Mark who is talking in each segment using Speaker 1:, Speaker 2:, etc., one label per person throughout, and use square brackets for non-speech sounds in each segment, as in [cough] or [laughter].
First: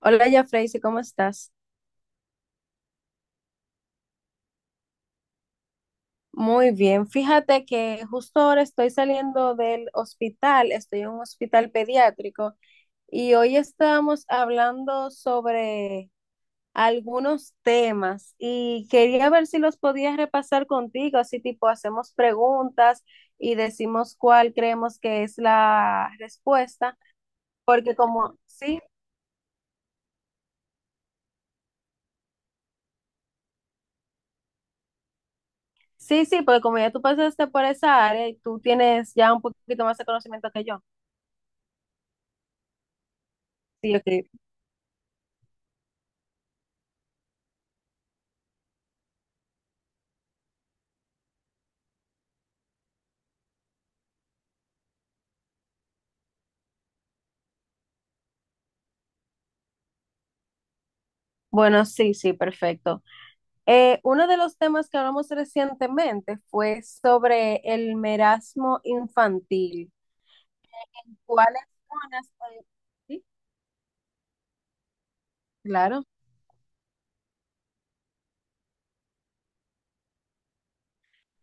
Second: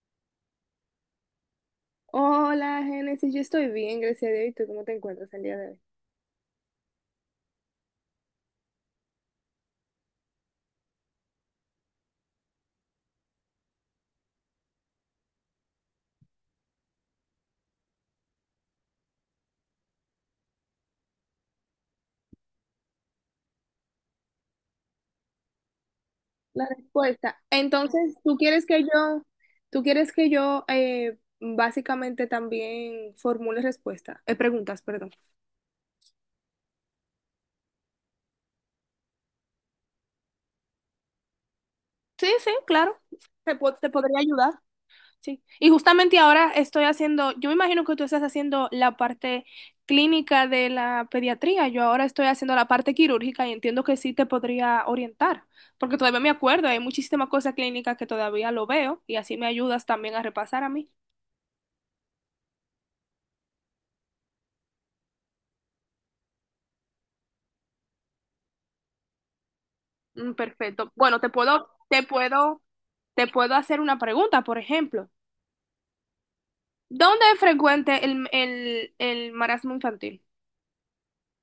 Speaker 1: Hola, ya Freysi, ¿cómo estás?
Speaker 2: Hola, Génesis, yo estoy bien, gracias a Dios. ¿Y tú cómo te encuentras el día de hoy?
Speaker 1: Muy bien. Fíjate que justo ahora estoy saliendo del hospital, estoy en un hospital pediátrico y hoy estábamos hablando sobre algunos temas y quería ver si los podías repasar contigo, así tipo hacemos preguntas y decimos cuál creemos que es la
Speaker 2: La
Speaker 1: respuesta,
Speaker 2: respuesta.
Speaker 1: porque
Speaker 2: Entonces, ¿tú
Speaker 1: como
Speaker 2: quieres
Speaker 1: sí,
Speaker 2: que yo, tú quieres que yo básicamente también formule respuesta, preguntas, perdón?
Speaker 1: sí, sí, porque como ya tú pasaste por esa área y tú tienes ya un poquito más de conocimiento que yo.
Speaker 2: Sí, sí, claro. Te
Speaker 1: Sí,
Speaker 2: podría
Speaker 1: ok.
Speaker 2: ayudar. Sí, y justamente ahora estoy haciendo, yo me imagino que tú estás haciendo la parte clínica de la pediatría, yo ahora estoy haciendo la parte quirúrgica y entiendo que sí te podría orientar, porque todavía me acuerdo, hay muchísimas cosas clínicas que todavía lo veo y así me ayudas también a repasar a mí.
Speaker 1: Bueno, sí, sí, perfecto. Uno de los temas que hablamos recientemente fue sobre el merasmo infantil.
Speaker 2: Mm, perfecto. Bueno, te
Speaker 1: ¿Cuáles
Speaker 2: puedo, te
Speaker 1: zonas?
Speaker 2: puedo,
Speaker 1: Sí,
Speaker 2: te puedo hacer una pregunta, por ejemplo.
Speaker 1: claro.
Speaker 2: ¿Dónde es frecuente el marasmo infantil?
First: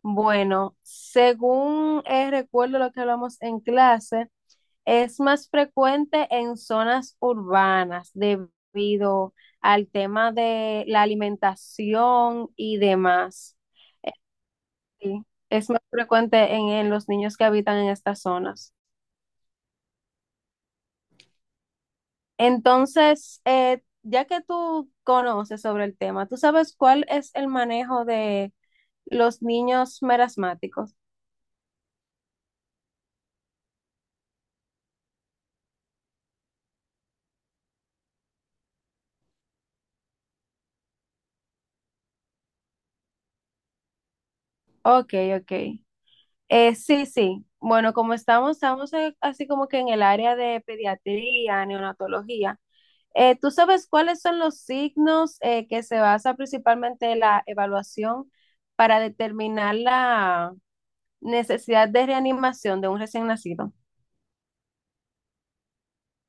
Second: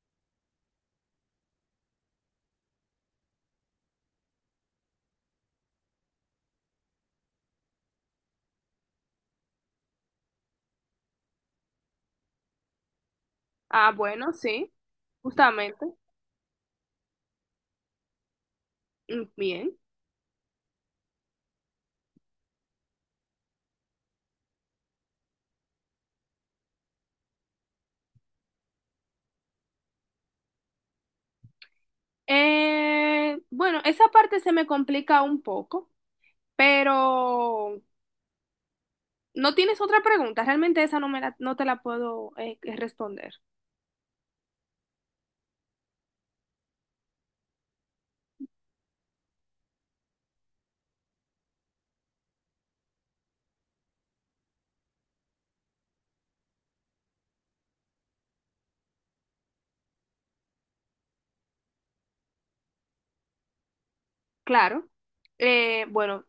Speaker 1: Bueno, según recuerdo lo que hablamos en clase, es más frecuente en zonas urbanas debido al tema de la alimentación y demás.
Speaker 2: Ah,
Speaker 1: Eh,
Speaker 2: bueno, sí,
Speaker 1: sí, es más
Speaker 2: justamente.
Speaker 1: frecuente en los niños que habitan en estas zonas.
Speaker 2: Mm, bien.
Speaker 1: Entonces, ya que tú conoces sobre el tema, ¿tú sabes cuál es el manejo de los niños merasmáticos?
Speaker 2: Bueno, esa parte se me complica un poco, pero no tienes otra pregunta. Realmente esa no te la puedo responder.
Speaker 1: Ok, ok. Sí, sí. Bueno, como estamos así como que en el área de pediatría, neonatología. ¿Tú sabes cuáles son los signos que se basa principalmente la evaluación para determinar la necesidad de reanimación de un recién nacido?
Speaker 2: Claro. Bueno,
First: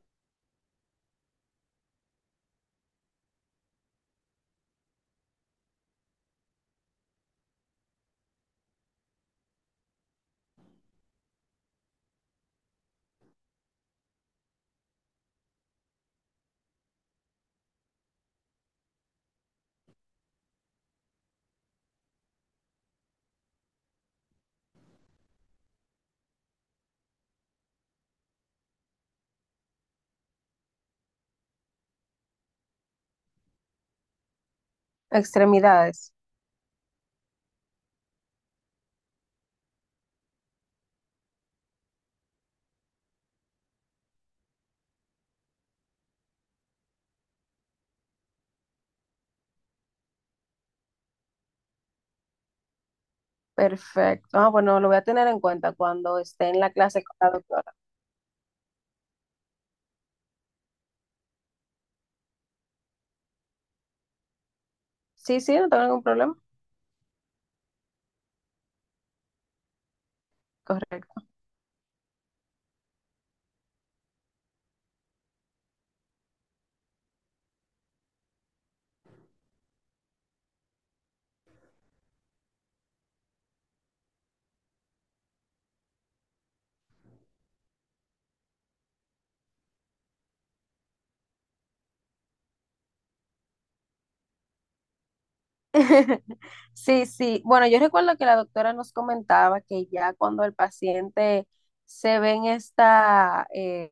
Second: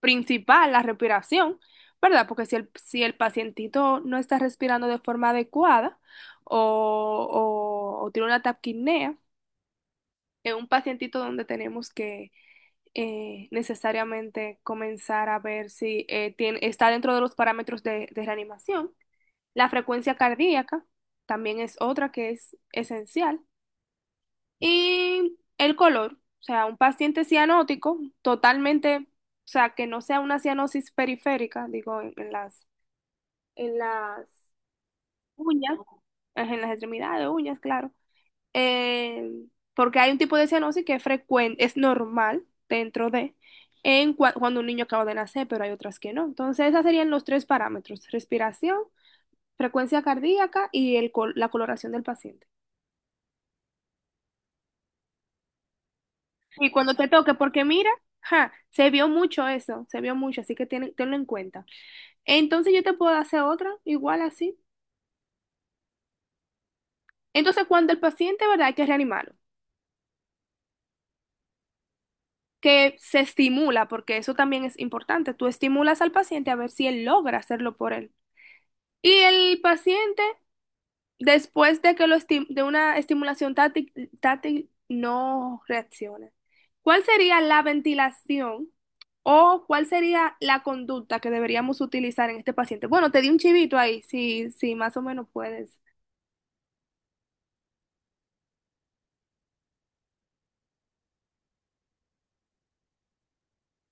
Speaker 2: principal, la respiración, ¿verdad? Porque si el pacientito no está respirando de forma adecuada o, o tiene una taquipnea, es un pacientito donde tenemos que necesariamente comenzar a ver si está dentro de los parámetros de reanimación. La frecuencia cardíaca también es otra que es esencial. Y el color, o sea, un paciente cianótico totalmente, o sea, que no sea una cianosis periférica, digo, en las uñas,
Speaker 1: Extremidades.
Speaker 2: en las extremidades, de uñas, claro. Eh, porque hay un tipo de cianosis que es frecuente, es normal dentro de cuando un niño acaba de nacer, pero hay otras que no. Entonces, esos serían los tres parámetros, respiración, frecuencia cardíaca y la coloración del paciente.
Speaker 1: Perfecto. Ah, bueno, lo voy a tener en cuenta cuando esté en
Speaker 2: Y
Speaker 1: la
Speaker 2: cuando
Speaker 1: clase
Speaker 2: te
Speaker 1: con la
Speaker 2: toque, porque
Speaker 1: doctora.
Speaker 2: mira, ja, se vio mucho eso, se vio mucho, así que tiene tenlo en cuenta. Entonces yo te puedo hacer otra, igual así.
Speaker 1: Sí, sí, no tengo ningún problema.
Speaker 2: Entonces cuando el paciente, ¿verdad? Hay que reanimarlo,
Speaker 1: Correcto.
Speaker 2: que se estimula, porque eso también es importante. Tú estimulas al paciente a ver si él logra hacerlo por él. Y el paciente, después de que de una estimulación táctil no reacciona. ¿Cuál sería la ventilación o cuál sería la conducta que deberíamos utilizar en este paciente? Bueno, te di un chivito ahí, si más o menos puedes.
Speaker 1: [laughs] Sí, sí. Bueno, yo recuerdo que la doctora nos comentaba que ya cuando el paciente se ve en esta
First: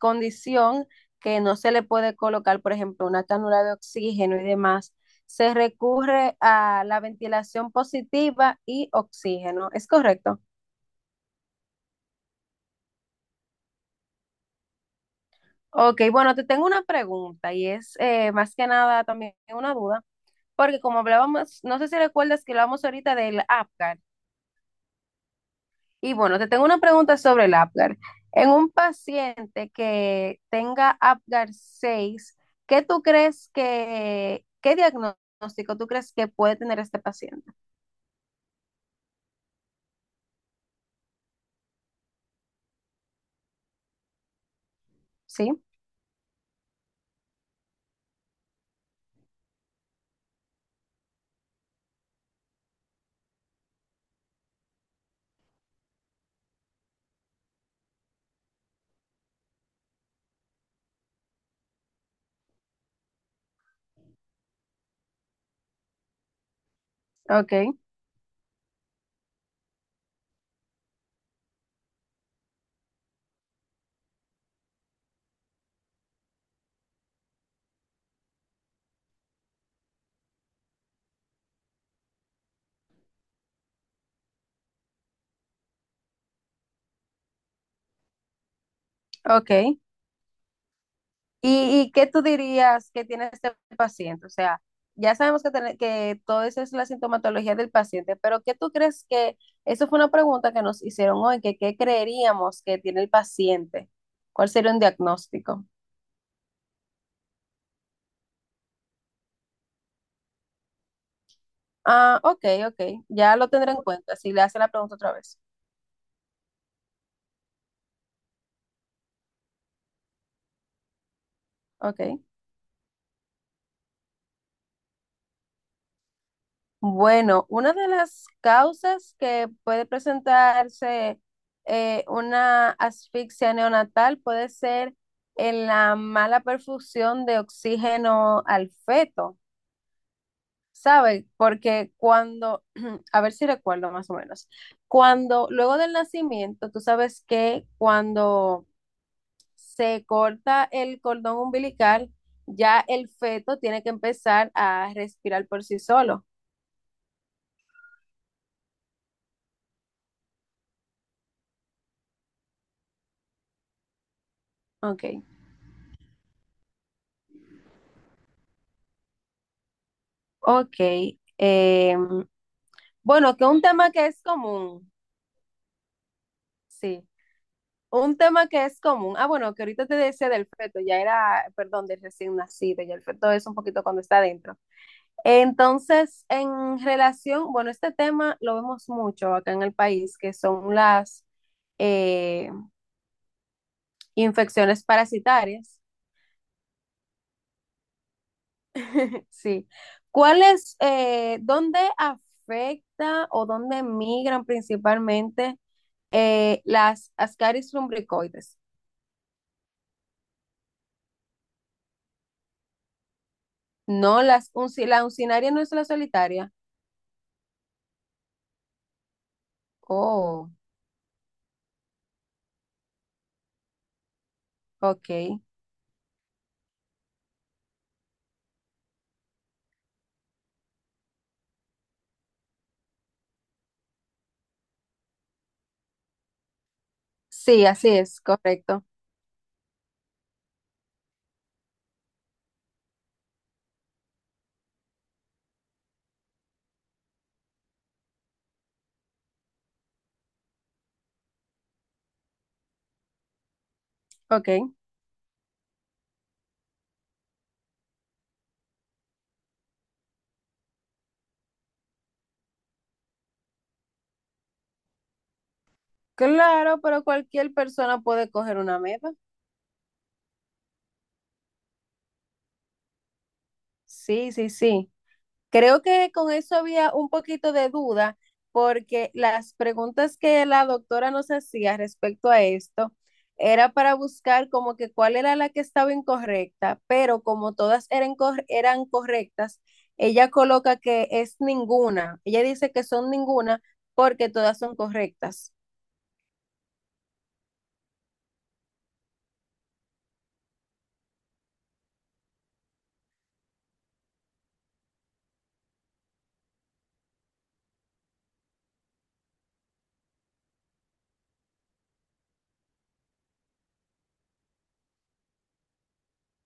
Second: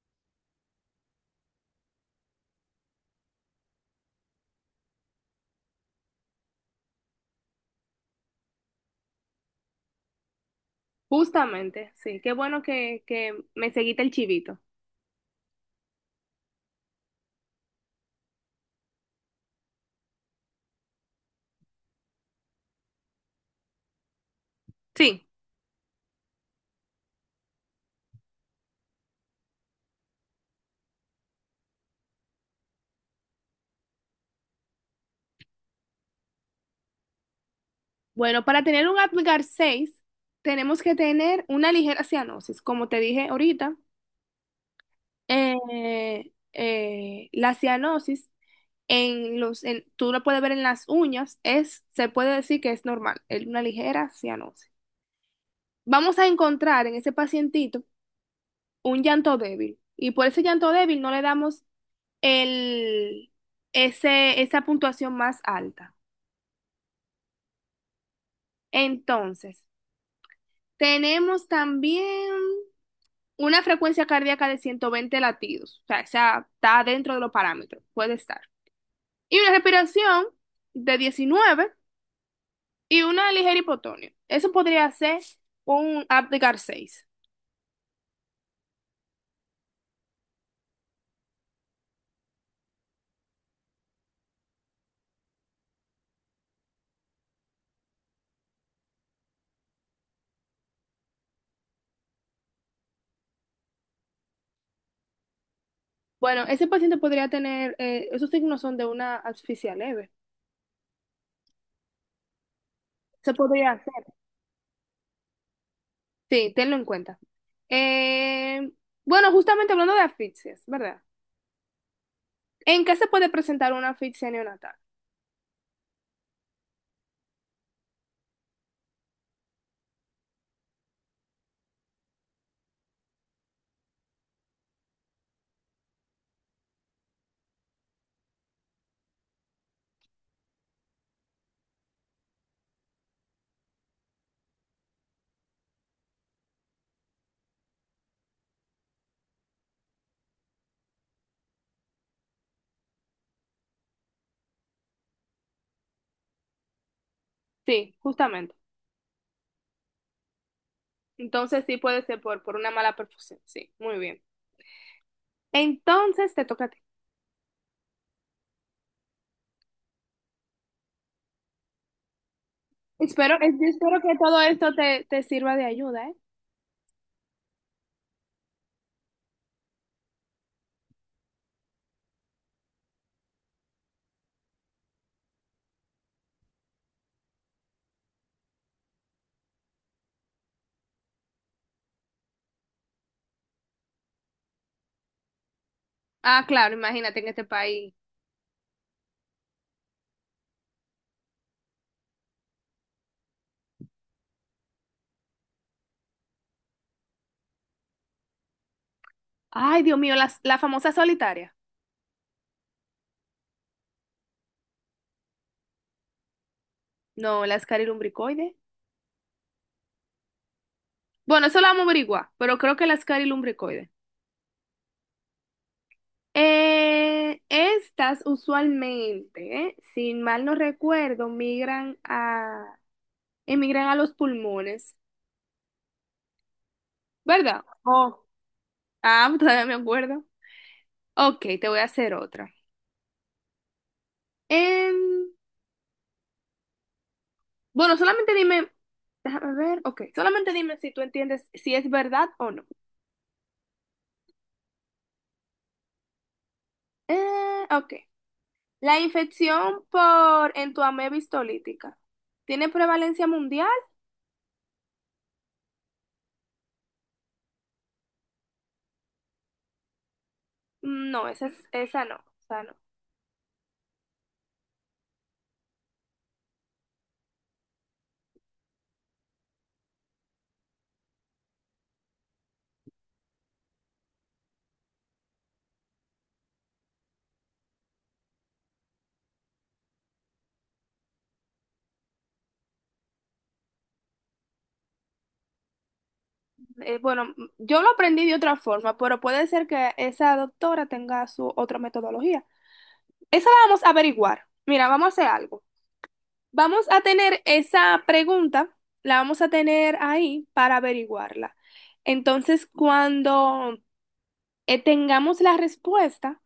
Speaker 1: condición que no se le puede colocar, por ejemplo, una cánula de oxígeno y demás, se recurre a la ventilación positiva y oxígeno. ¿Es correcto?
Speaker 2: Justamente, sí. Qué bueno que me seguiste el chivito.
Speaker 1: Ok, bueno, te tengo una pregunta y es más que nada también una duda, porque como hablábamos, no sé si recuerdas que hablamos ahorita del Apgar,
Speaker 2: Sí.
Speaker 1: y bueno, te tengo una pregunta sobre el Apgar. En un paciente que tenga Apgar 6, ¿qué diagnóstico tú crees que puede tener este paciente?
Speaker 2: Bueno, para tener un Apgar 6 tenemos que tener una ligera cianosis, como te dije ahorita.
Speaker 1: Sí,
Speaker 2: La cianosis tú lo puedes ver en las uñas, es, se puede decir que es normal, es una ligera cianosis. Vamos a encontrar en ese pacientito un llanto débil y por ese llanto débil no le damos el, esa puntuación más alta.
Speaker 1: ok,
Speaker 2: Entonces, tenemos también una frecuencia cardíaca de 120 latidos, o sea, esa está dentro de los parámetros, puede estar. Y una respiración de 19 y una ligera hipotonía. Eso podría ser un Apgar 6.
Speaker 1: ok. Y qué tú dirías que tiene este paciente? O sea, ya sabemos que, tiene- que todo eso es la sintomatología del paciente, pero ¿qué tú crees que, eso fue una pregunta que nos hicieron hoy, que qué creeríamos que tiene el paciente. ¿Cuál sería un diagnóstico?
Speaker 2: Bueno, ese paciente podría tener, esos signos son de una asfixia leve.
Speaker 1: Ah, ok, ok,
Speaker 2: Se
Speaker 1: ya lo
Speaker 2: podría
Speaker 1: tendré en
Speaker 2: hacer.
Speaker 1: cuenta si le hace la pregunta otra vez.
Speaker 2: Sí, tenlo en cuenta. Eh, bueno, justamente hablando de asfixias, ¿verdad?
Speaker 1: Ok.
Speaker 2: ¿En qué se puede presentar una asfixia neonatal?
Speaker 1: Bueno, una de las causas que puede presentarse una asfixia neonatal puede ser en la mala perfusión de oxígeno al feto, ¿sabe? Porque cuando, [clears throat] a ver si recuerdo más o menos, cuando luego del nacimiento, tú sabes que cuando se corta el cordón umbilical, ya el feto tiene que empezar a respirar por sí solo.
Speaker 2: Sí, justamente. Entonces sí puede ser por una mala perfusión. Sí, muy bien.
Speaker 1: Ok.
Speaker 2: Entonces te toca a ti.
Speaker 1: Ok. eh,
Speaker 2: Espero,
Speaker 1: bueno, que
Speaker 2: eh,
Speaker 1: un
Speaker 2: yo
Speaker 1: tema
Speaker 2: espero
Speaker 1: que
Speaker 2: que
Speaker 1: es
Speaker 2: todo esto
Speaker 1: común,
Speaker 2: te sirva de ayuda, ¿eh?
Speaker 1: sí. Un tema que es común. Ah, bueno, que ahorita te decía del feto, ya era, perdón, del recién nacido, ya el feto es un poquito cuando está adentro. Entonces, en relación, bueno, este tema lo vemos mucho acá en el país, que son las eh, infecciones parasitarias.
Speaker 2: Ah, claro, imagínate en este país.
Speaker 1: [laughs] Sí. ¿Cuál es, dónde afecta o dónde migran principalmente? Las Ascaris lumbricoides.
Speaker 2: Ay, Dios mío, la famosa solitaria.
Speaker 1: No, las la uncinaria no es la solitaria.
Speaker 2: No, la escarilumbricoide.
Speaker 1: Oh,
Speaker 2: Bueno, eso lo vamos a averiguar, pero creo que la escarilumbricoide.
Speaker 1: ok.
Speaker 2: Estas usualmente, si mal no recuerdo, emigran a los pulmones, ¿verdad?
Speaker 1: Sí, así es,
Speaker 2: Oh.
Speaker 1: correcto.
Speaker 2: Ah, [laughs] todavía me acuerdo. Ok, te voy a hacer otra. Em, bueno, solamente dime, déjame ver, ok, solamente dime si tú entiendes si es verdad o no.
Speaker 1: Ok.
Speaker 2: Ok. La infección por Entoamé bistolítica. ¿Tiene prevalencia mundial?
Speaker 1: Claro, pero cualquier persona puede coger una meta.
Speaker 2: Mm, no, esa no. Esa no.
Speaker 1: Sí, sí, sí. Creo que con eso había un poquito de duda porque las preguntas que la doctora nos hacía respecto a esto era para buscar como que cuál era la que estaba incorrecta, pero como todas eran, eran correctas, ella coloca que es ninguna. Ella dice que son ninguna porque todas son correctas.
Speaker 2: Bueno, yo lo aprendí de otra forma, pero puede ser que esa doctora tenga su otra metodología. Esa la vamos a averiguar. Mira, vamos a hacer algo. Vamos a tener esa pregunta, la vamos a tener ahí para averiguarla. Entonces, cuando tengamos la respuesta,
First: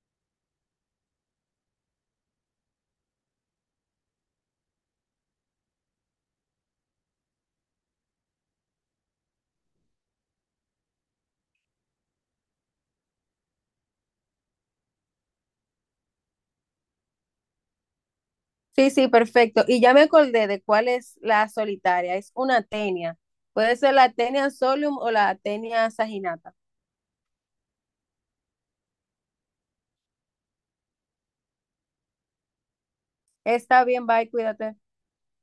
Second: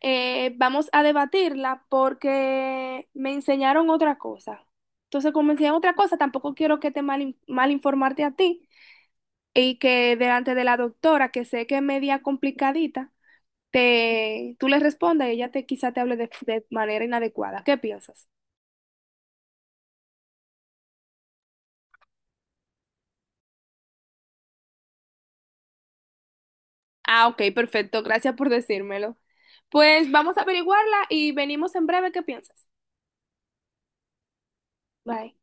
Speaker 2: vamos a debatirla porque me enseñaron otra cosa. Entonces, como me enseñaron otra cosa, tampoco quiero que te mal informarte a ti y que delante de la doctora, que sé que es media complicadita, tú le respondas y ella quizá te hable de manera inadecuada. ¿Qué piensas?
Speaker 1: Sí, sí, perfecto. Y ya me acordé de cuál es la solitaria. Es una tenia. Puede ser la tenia solium o la tenia saginata.
Speaker 2: Ah, ok, perfecto. Gracias por decírmelo. Pues vamos a averiguarla y venimos en breve. ¿Qué piensas?
Speaker 1: Está bien, bye, cuídate.
Speaker 2: Bye.